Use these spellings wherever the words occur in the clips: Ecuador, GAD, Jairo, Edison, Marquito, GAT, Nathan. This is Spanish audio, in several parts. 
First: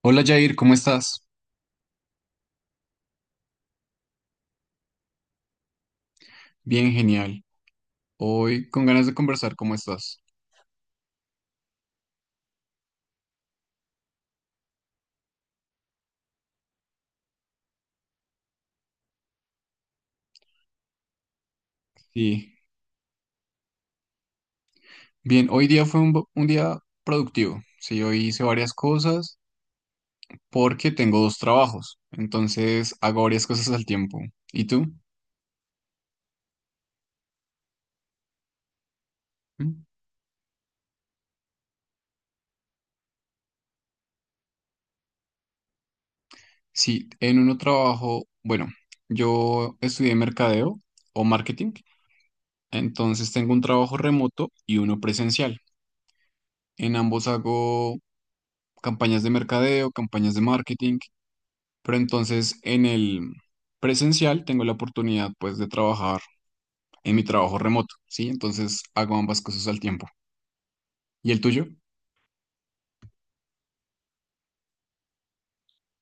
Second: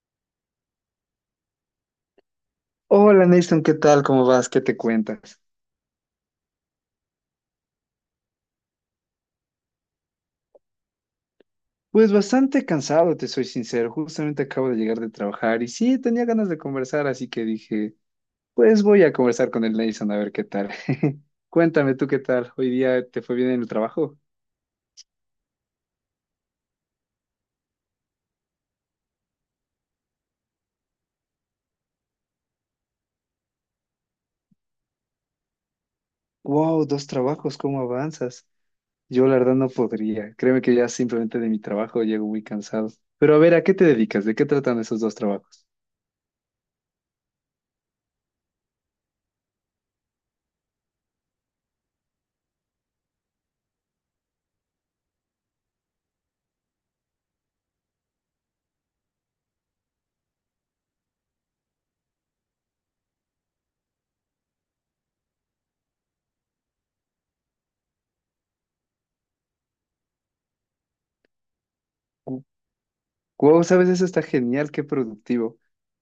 Hola Jair, ¿cómo estás? Hola Nathan, ¿qué tal? ¿Cómo vas? ¿Qué te cuentas? Bien, genial. Hoy con ganas de conversar, ¿cómo estás? Pues bastante cansado, te soy sincero. Justamente acabo de llegar de trabajar y sí, tenía ganas de conversar, así que dije, pues voy a conversar con el Nathan a ver qué tal. Cuéntame tú qué tal. Sí, ¿Hoy día te fue bien en el trabajo? bien, hoy día fue un día productivo. Sí, hoy hice varias cosas porque tengo dos trabajos, entonces hago varias cosas al tiempo. ¿Y tú? Wow, dos trabajos, ¿cómo avanzas? Yo la verdad no ¿Mm? podría. Créeme que ya simplemente de mi trabajo llego muy cansado. Pero a ver, ¿a qué te dedicas? ¿De qué tratan esos dos trabajos? Sí, en uno trabajo, bueno, yo estudié mercadeo o marketing, entonces tengo un trabajo remoto y uno presencial. En ambos hago campañas de mercadeo, campañas de marketing. Pero entonces en el presencial tengo la oportunidad pues de trabajar en mi trabajo remoto, ¿sí? Entonces hago ambas cosas al tiempo. ¿Y el tuyo? Wow, sabes, eso está genial, qué productivo.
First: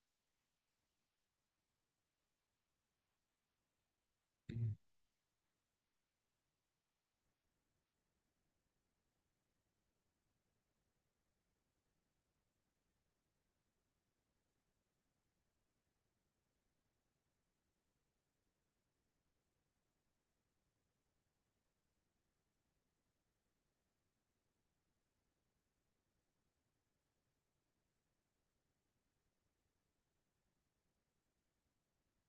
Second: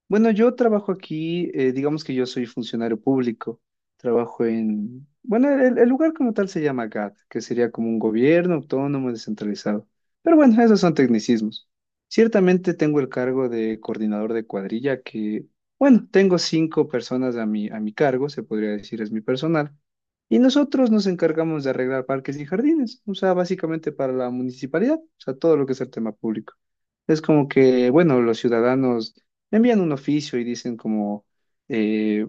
Bueno, yo trabajo aquí, digamos que yo soy funcionario público, trabajo en, bueno, el lugar como tal se llama GAT, que sería como un gobierno autónomo descentralizado. Pero bueno, esos son tecnicismos. Ciertamente tengo el cargo de coordinador de cuadrilla, que, bueno, tengo 5 personas a mi cargo, se podría decir es mi personal. Y nosotros nos encargamos de arreglar parques y jardines, o sea, básicamente para la municipalidad, o sea, todo lo que es el tema público. Es como que, bueno, los ciudadanos envían un oficio y dicen como, eh,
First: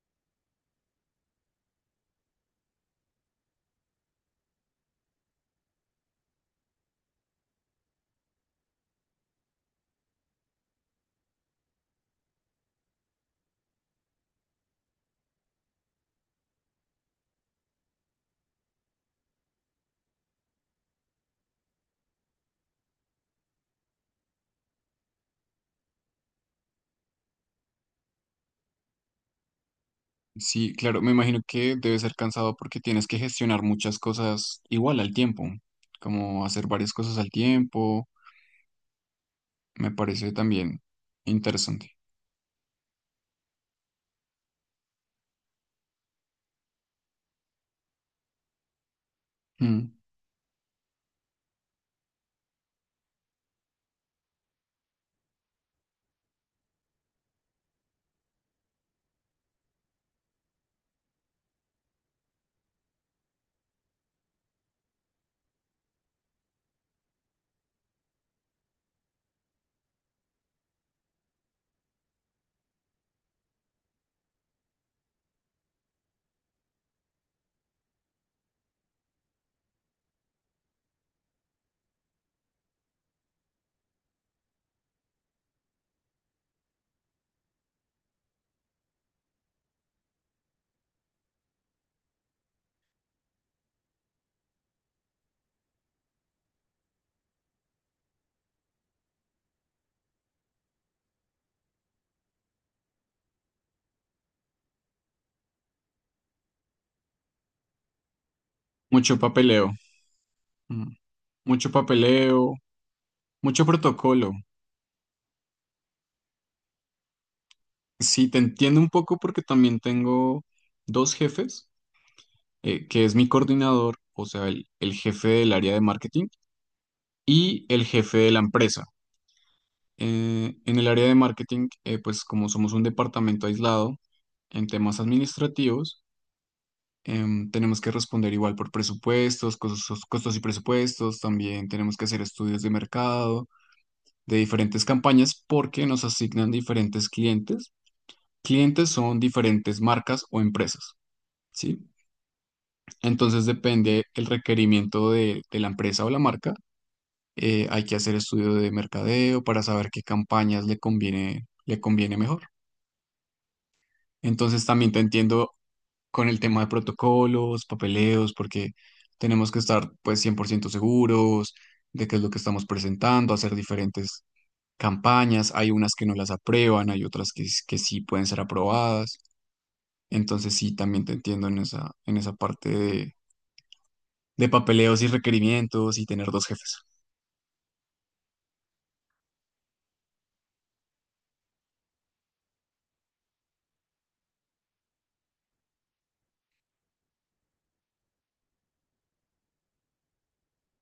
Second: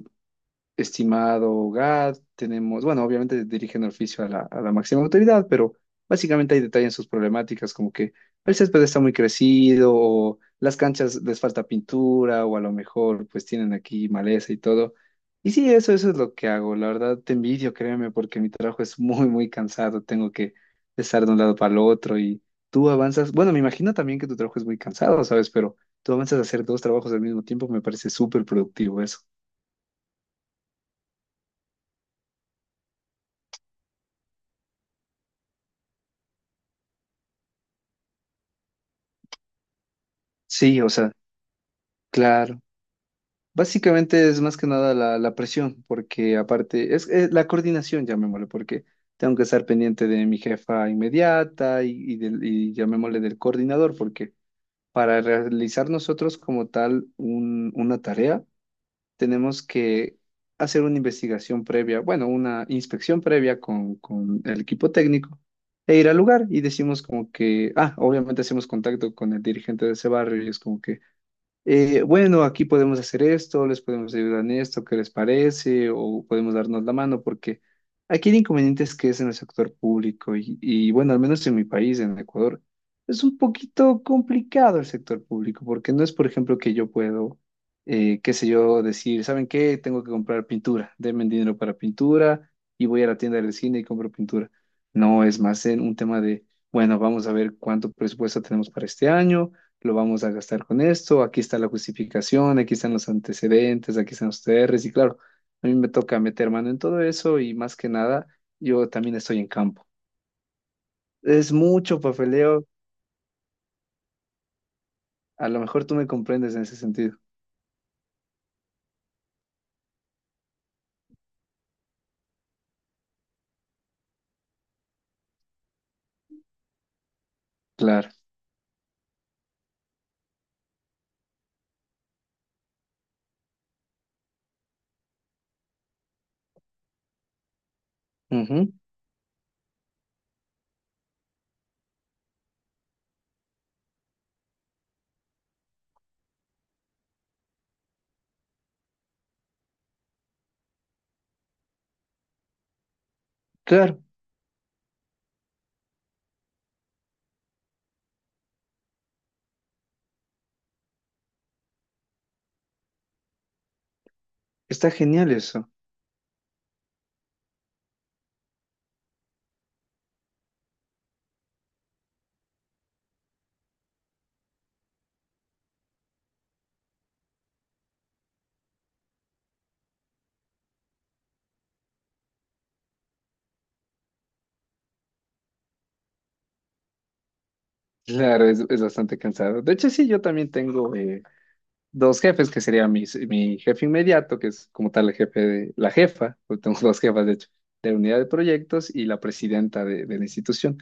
estimado GAD, tenemos, bueno, obviamente dirigen el oficio a a la máxima autoridad, pero básicamente hay detalle en sus problemáticas, como que el césped está muy crecido, o las canchas les falta pintura, o a lo mejor pues tienen aquí maleza y todo. Y sí, eso es lo que hago. La verdad, te envidio, créeme, porque mi trabajo es muy, muy cansado. Tengo que estar de un lado para el otro y tú avanzas. Bueno, me imagino también que tu trabajo es muy cansado, ¿sabes? Pero tú avanzas a hacer dos trabajos al mismo tiempo, me parece súper productivo eso. Sí, claro, me imagino que debe ser cansado porque tienes que gestionar muchas cosas igual al tiempo, como hacer varias cosas al tiempo, me parece Sí, también o sea, interesante. claro, básicamente es más que nada la presión, porque aparte es la coordinación, llamémosle, porque tengo que estar Mm. pendiente de mi jefa inmediata y llamémosle del coordinador, porque para realizar nosotros como tal una tarea, tenemos que hacer una investigación previa, bueno, una inspección previa con el equipo técnico e ir al lugar y decimos como que, ah, obviamente hacemos contacto con el dirigente de ese barrio y es como que bueno, aquí podemos hacer esto, les podemos ayudar en esto, ¿qué les parece? O podemos darnos la mano, porque aquí el inconveniente es que es en el sector público y bueno, al menos en mi país, en Ecuador, es un poquito complicado el sector público, porque no es, por ejemplo, que yo puedo, qué sé yo, decir, ¿saben qué? Tengo que comprar pintura, denme dinero para pintura y voy a la tienda del cine y compro pintura. No, es más en un tema de, bueno, vamos a ver cuánto presupuesto tenemos para este año lo vamos a gastar con esto, aquí está la justificación, aquí están los antecedentes, aquí están los TRs y claro, a mí me toca meter mano en todo eso y más que nada, yo también Mucho estoy en papeleo, campo. mm. Es Mucho mucho papeleo, papeleo, mucho protocolo. a lo mejor tú me comprendes en ese sentido. Sí, te entiendo un poco porque también tengo dos jefes, que es mi coordinador, o sea, el jefe del área de marketing y el Claro, jefe de la empresa. En el área de marketing, pues como somos un departamento aislado en temas administrativos, tenemos que responder igual por ujú, presupuestos, costos, costos y presupuestos, también tenemos que hacer estudios de mercado, de diferentes campañas, porque nos asignan diferentes clientes. Clientes son diferentes marcas o empresas, ¿sí? Entonces claro, depende el requerimiento de la empresa o la marca, hay que hacer estudio de mercadeo para saber qué campañas le conviene mejor. Entonces también está te genial entiendo eso. con el tema de protocolos, papeleos, porque tenemos que estar pues 100% seguros de qué es lo que estamos presentando, hacer diferentes campañas. Hay unas que no las aprueban, hay otras que sí pueden ser aprobadas. Entonces sí, también te entiendo en esa, en esa parte de papeleos y requerimientos y tener dos jefes. Claro, es bastante cansado. De hecho, sí, yo también tengo dos jefes, que sería mi jefe inmediato, que es como tal el jefe de, la jefa, porque tengo dos jefas, de hecho, de unidad de proyectos y la presidenta de la institución.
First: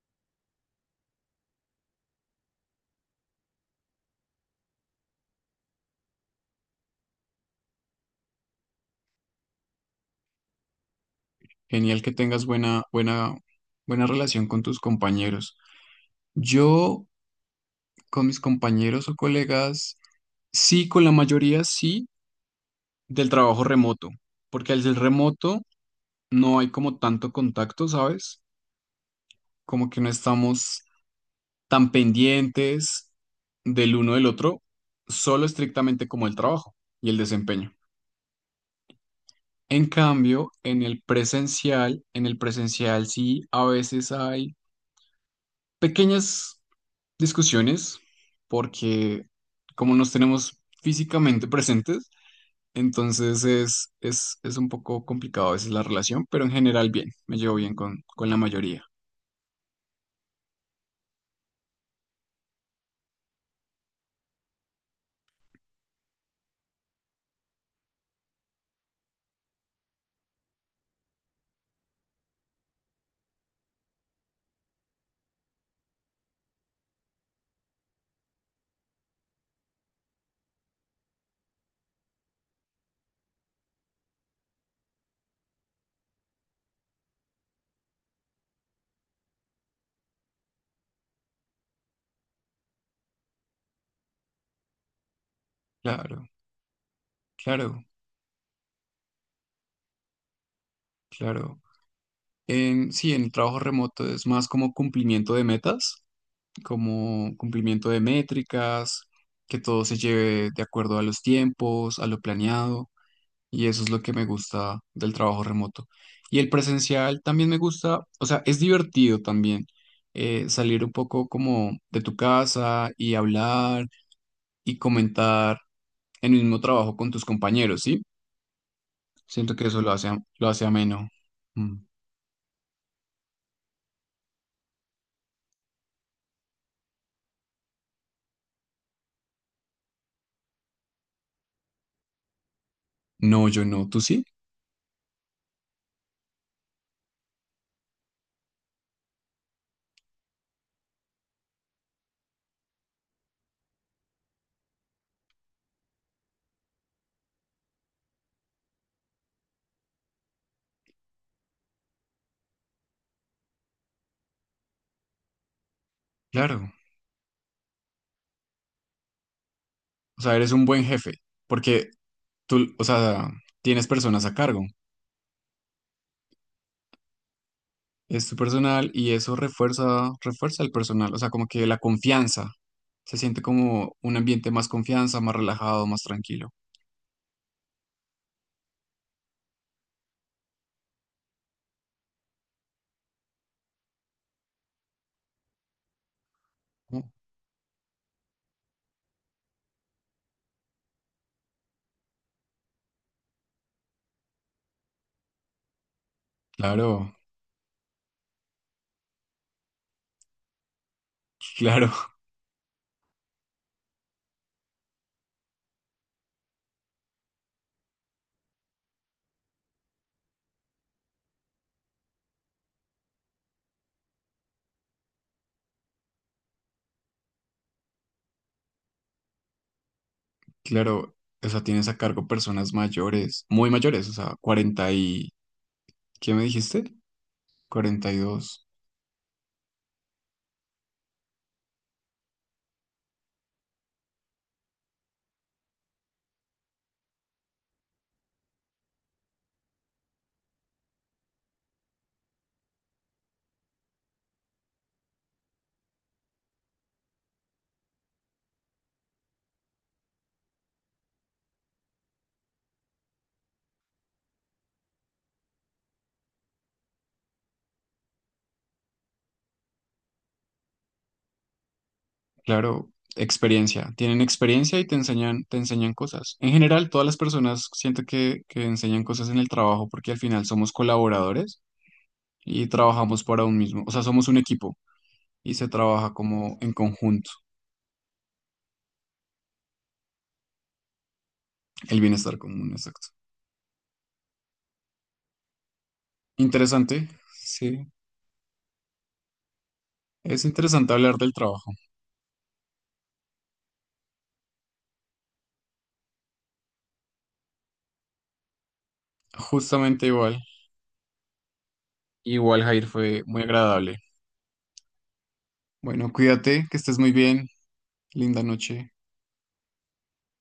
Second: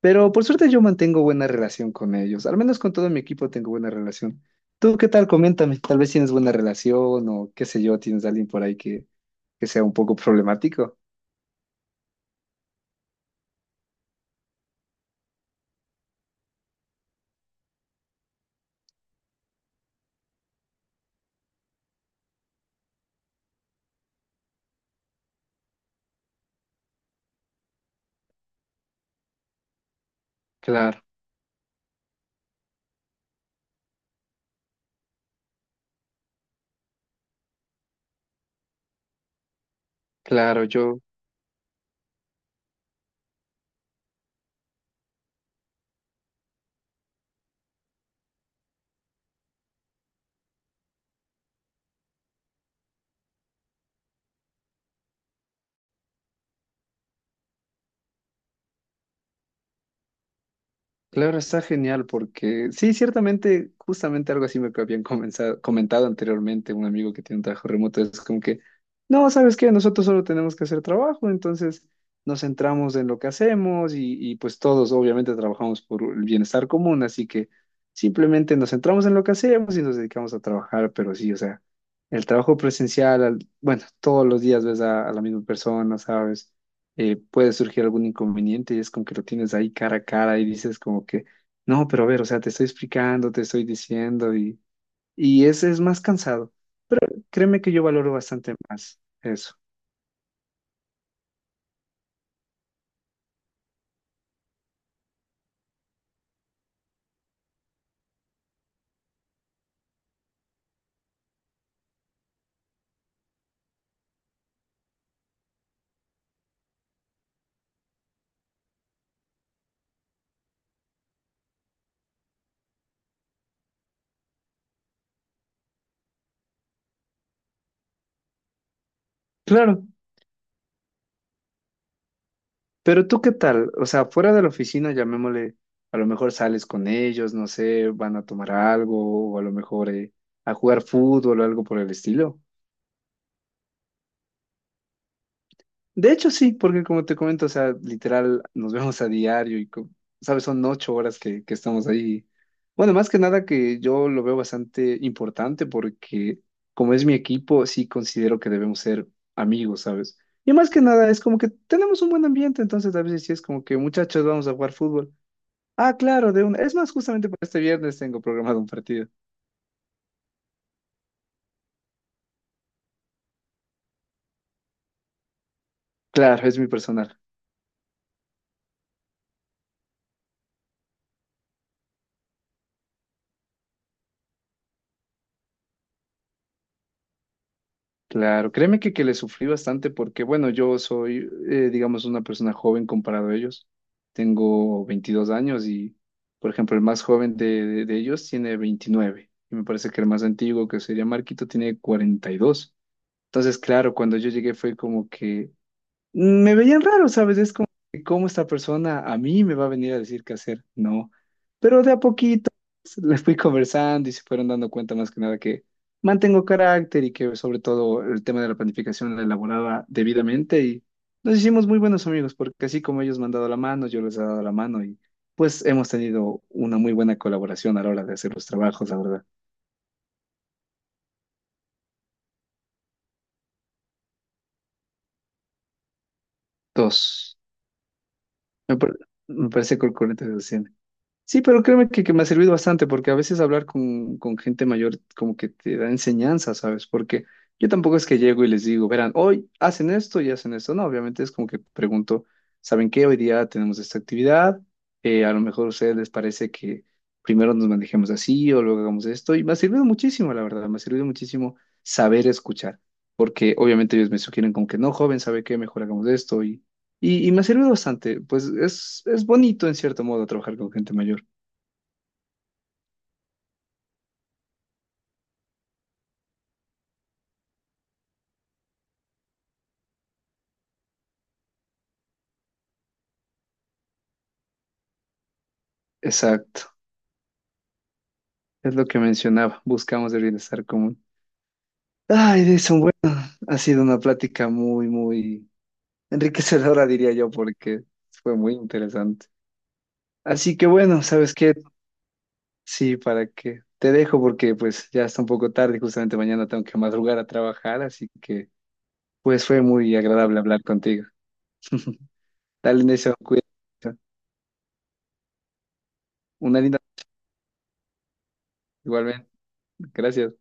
Pero por suerte yo mantengo buena relación con ellos, al menos con todo mi equipo tengo buena relación. ¿Tú qué tal? Coméntame, tal vez tienes buena relación o qué sé yo, tienes a alguien por ahí que sea un poco problemático. Genial que tengas buena relación con tus compañeros. Yo con mis compañeros o colegas, sí, con la mayoría sí, del trabajo remoto, porque al ser remoto no hay como tanto contacto, ¿sabes? Como que no estamos Claro, tan pendientes del uno del otro, solo estrictamente como el trabajo y el desempeño. En cambio, claro, en yo el presencial, en el presencial sí, a veces hay pequeñas discusiones porque como nos tenemos físicamente presentes, entonces es un poco complicado a veces la relación, pero en general bien, me llevo bien con la mayoría. claro, está genial porque sí, ciertamente, justamente algo así me habían comentado anteriormente un amigo que tiene un trabajo remoto, es como que, no, ¿sabes qué? Nosotros solo tenemos que hacer trabajo, entonces nos centramos en lo que hacemos y pues todos obviamente trabajamos por el bienestar común, así que simplemente nos centramos en lo que hacemos y nos dedicamos a trabajar, pero sí, o sea, el trabajo presencial, bueno, todos los días ves a la misma persona, ¿sabes? Puede surgir algún inconveniente y es como que lo tienes ahí cara a cara y dices como que, no, pero a ver, o sea, te estoy explicando, te estoy diciendo y ese es más Claro, cansado. Créeme que yo claro, valoro bastante más eso. claro. Sí, en el trabajo remoto es más como cumplimiento de metas, como cumplimiento de métricas, que todo se lleve de acuerdo a los tiempos, a lo planeado. Y eso es lo que me gusta del trabajo remoto. Y el presencial también me gusta, o sea, es divertido también, salir un poco como de tu casa y hablar y comentar el mismo trabajo con tus compañeros, ¿sí? Siento que eso Claro, lo hace, lo hace ameno. Mm. pero ¿tú qué tal? O sea, fuera de la oficina, llamémosle, a lo mejor sales con ellos, no sé, van a tomar algo o a lo mejor a jugar fútbol o algo por el estilo. No, yo no, tú sí, De hecho, sí, porque como te comento, o sea, literal, nos vemos a diario, sabes, son 8 horas que estamos ahí. Bueno, más que nada que yo lo veo bastante importante porque como es mi equipo, sí considero que debemos ser amigos, ¿sabes? Y más que nada es como que tenemos un buen ambiente, entonces a veces sí es como que muchachos vamos a jugar fútbol. Ah, claro, de una. claro. Es más, justamente para este viernes tengo programado un partido. O sea, eres un buen jefe porque tú, o sea, tienes personas a cargo. Claro, es mi personal. Es tu personal y eso refuerza el personal, o sea, como que la confianza, se siente como un ambiente más confianza, más relajado, más tranquilo. Claro, créeme que le sufrí bastante porque, bueno, yo soy, digamos, una persona joven comparado a ellos. Tengo 22 años y, por ejemplo, el Oh, más joven de, de ellos tiene 29. Y me parece que el más antiguo, que sería Marquito, tiene 42. Entonces, claro, cuando yo llegué fue como que me veían raro, claro, ¿sabes? Es como, ¿cómo esta persona a mí me va a venir a decir qué hacer? No. Pero claro, de a poquito pues, les fui conversando y se fueron dando cuenta más que nada que mantengo carácter y que sobre todo el tema de la planificación la elaboraba debidamente y nos hicimos muy buenos amigos porque así como ellos me han dado la mano, yo les he dado la mano y pues hemos tenido una muy buena colaboración a la hora de hacer los trabajos, la verdad. claro, o sea, tienes a cargo personas mayores, muy mayores, o sea, 40 y, ¿qué me dijiste? Dos. 42. Me, par- Me parece que el 40. Sí, pero créeme que me ha servido bastante porque a veces hablar con gente mayor como que te da enseñanza, ¿sabes? Porque yo tampoco es que llego y les digo, verán, hoy hacen esto y hacen esto. No, obviamente es como que pregunto, ¿saben qué? Hoy día tenemos esta actividad. A lo mejor a ustedes les parece que primero nos manejemos así o luego hagamos esto. Y me ha servido muchísimo, la verdad, me ha servido muchísimo saber escuchar. Porque obviamente ellos me sugieren como que no, joven, ¿sabe qué? Mejor hagamos esto. Y me ha servido bastante. Pues es bonito en cierto modo trabajar con gente mayor. Claro. Experiencia, tienen experiencia y te enseñan cosas. En general, todas las personas siento que enseñan cosas en el trabajo porque al final somos colaboradores y trabajamos para un mismo, o sea, somos un equipo. Y se trabaja como en Exacto, conjunto, es lo que mencionaba, buscamos el bienestar común. el bienestar Ay, común, Edison, bueno, exacto. ha sido una plática muy, muy enriquecedora, Interesante, diría yo, porque sí, fue muy interesante. es Así que interesante bueno, hablar del ¿sabes qué? trabajo. Sí, para que te dejo porque pues ya está un poco tarde, justamente mañana tengo que madrugar a trabajar, así que pues fue muy Justamente igual, agradable hablar contigo. igual Dale, Jair Edison, fue muy cuídate. agradable. Bueno, Una cuídate, que linda, estés muy bien, linda noche. igualmente. Gracias.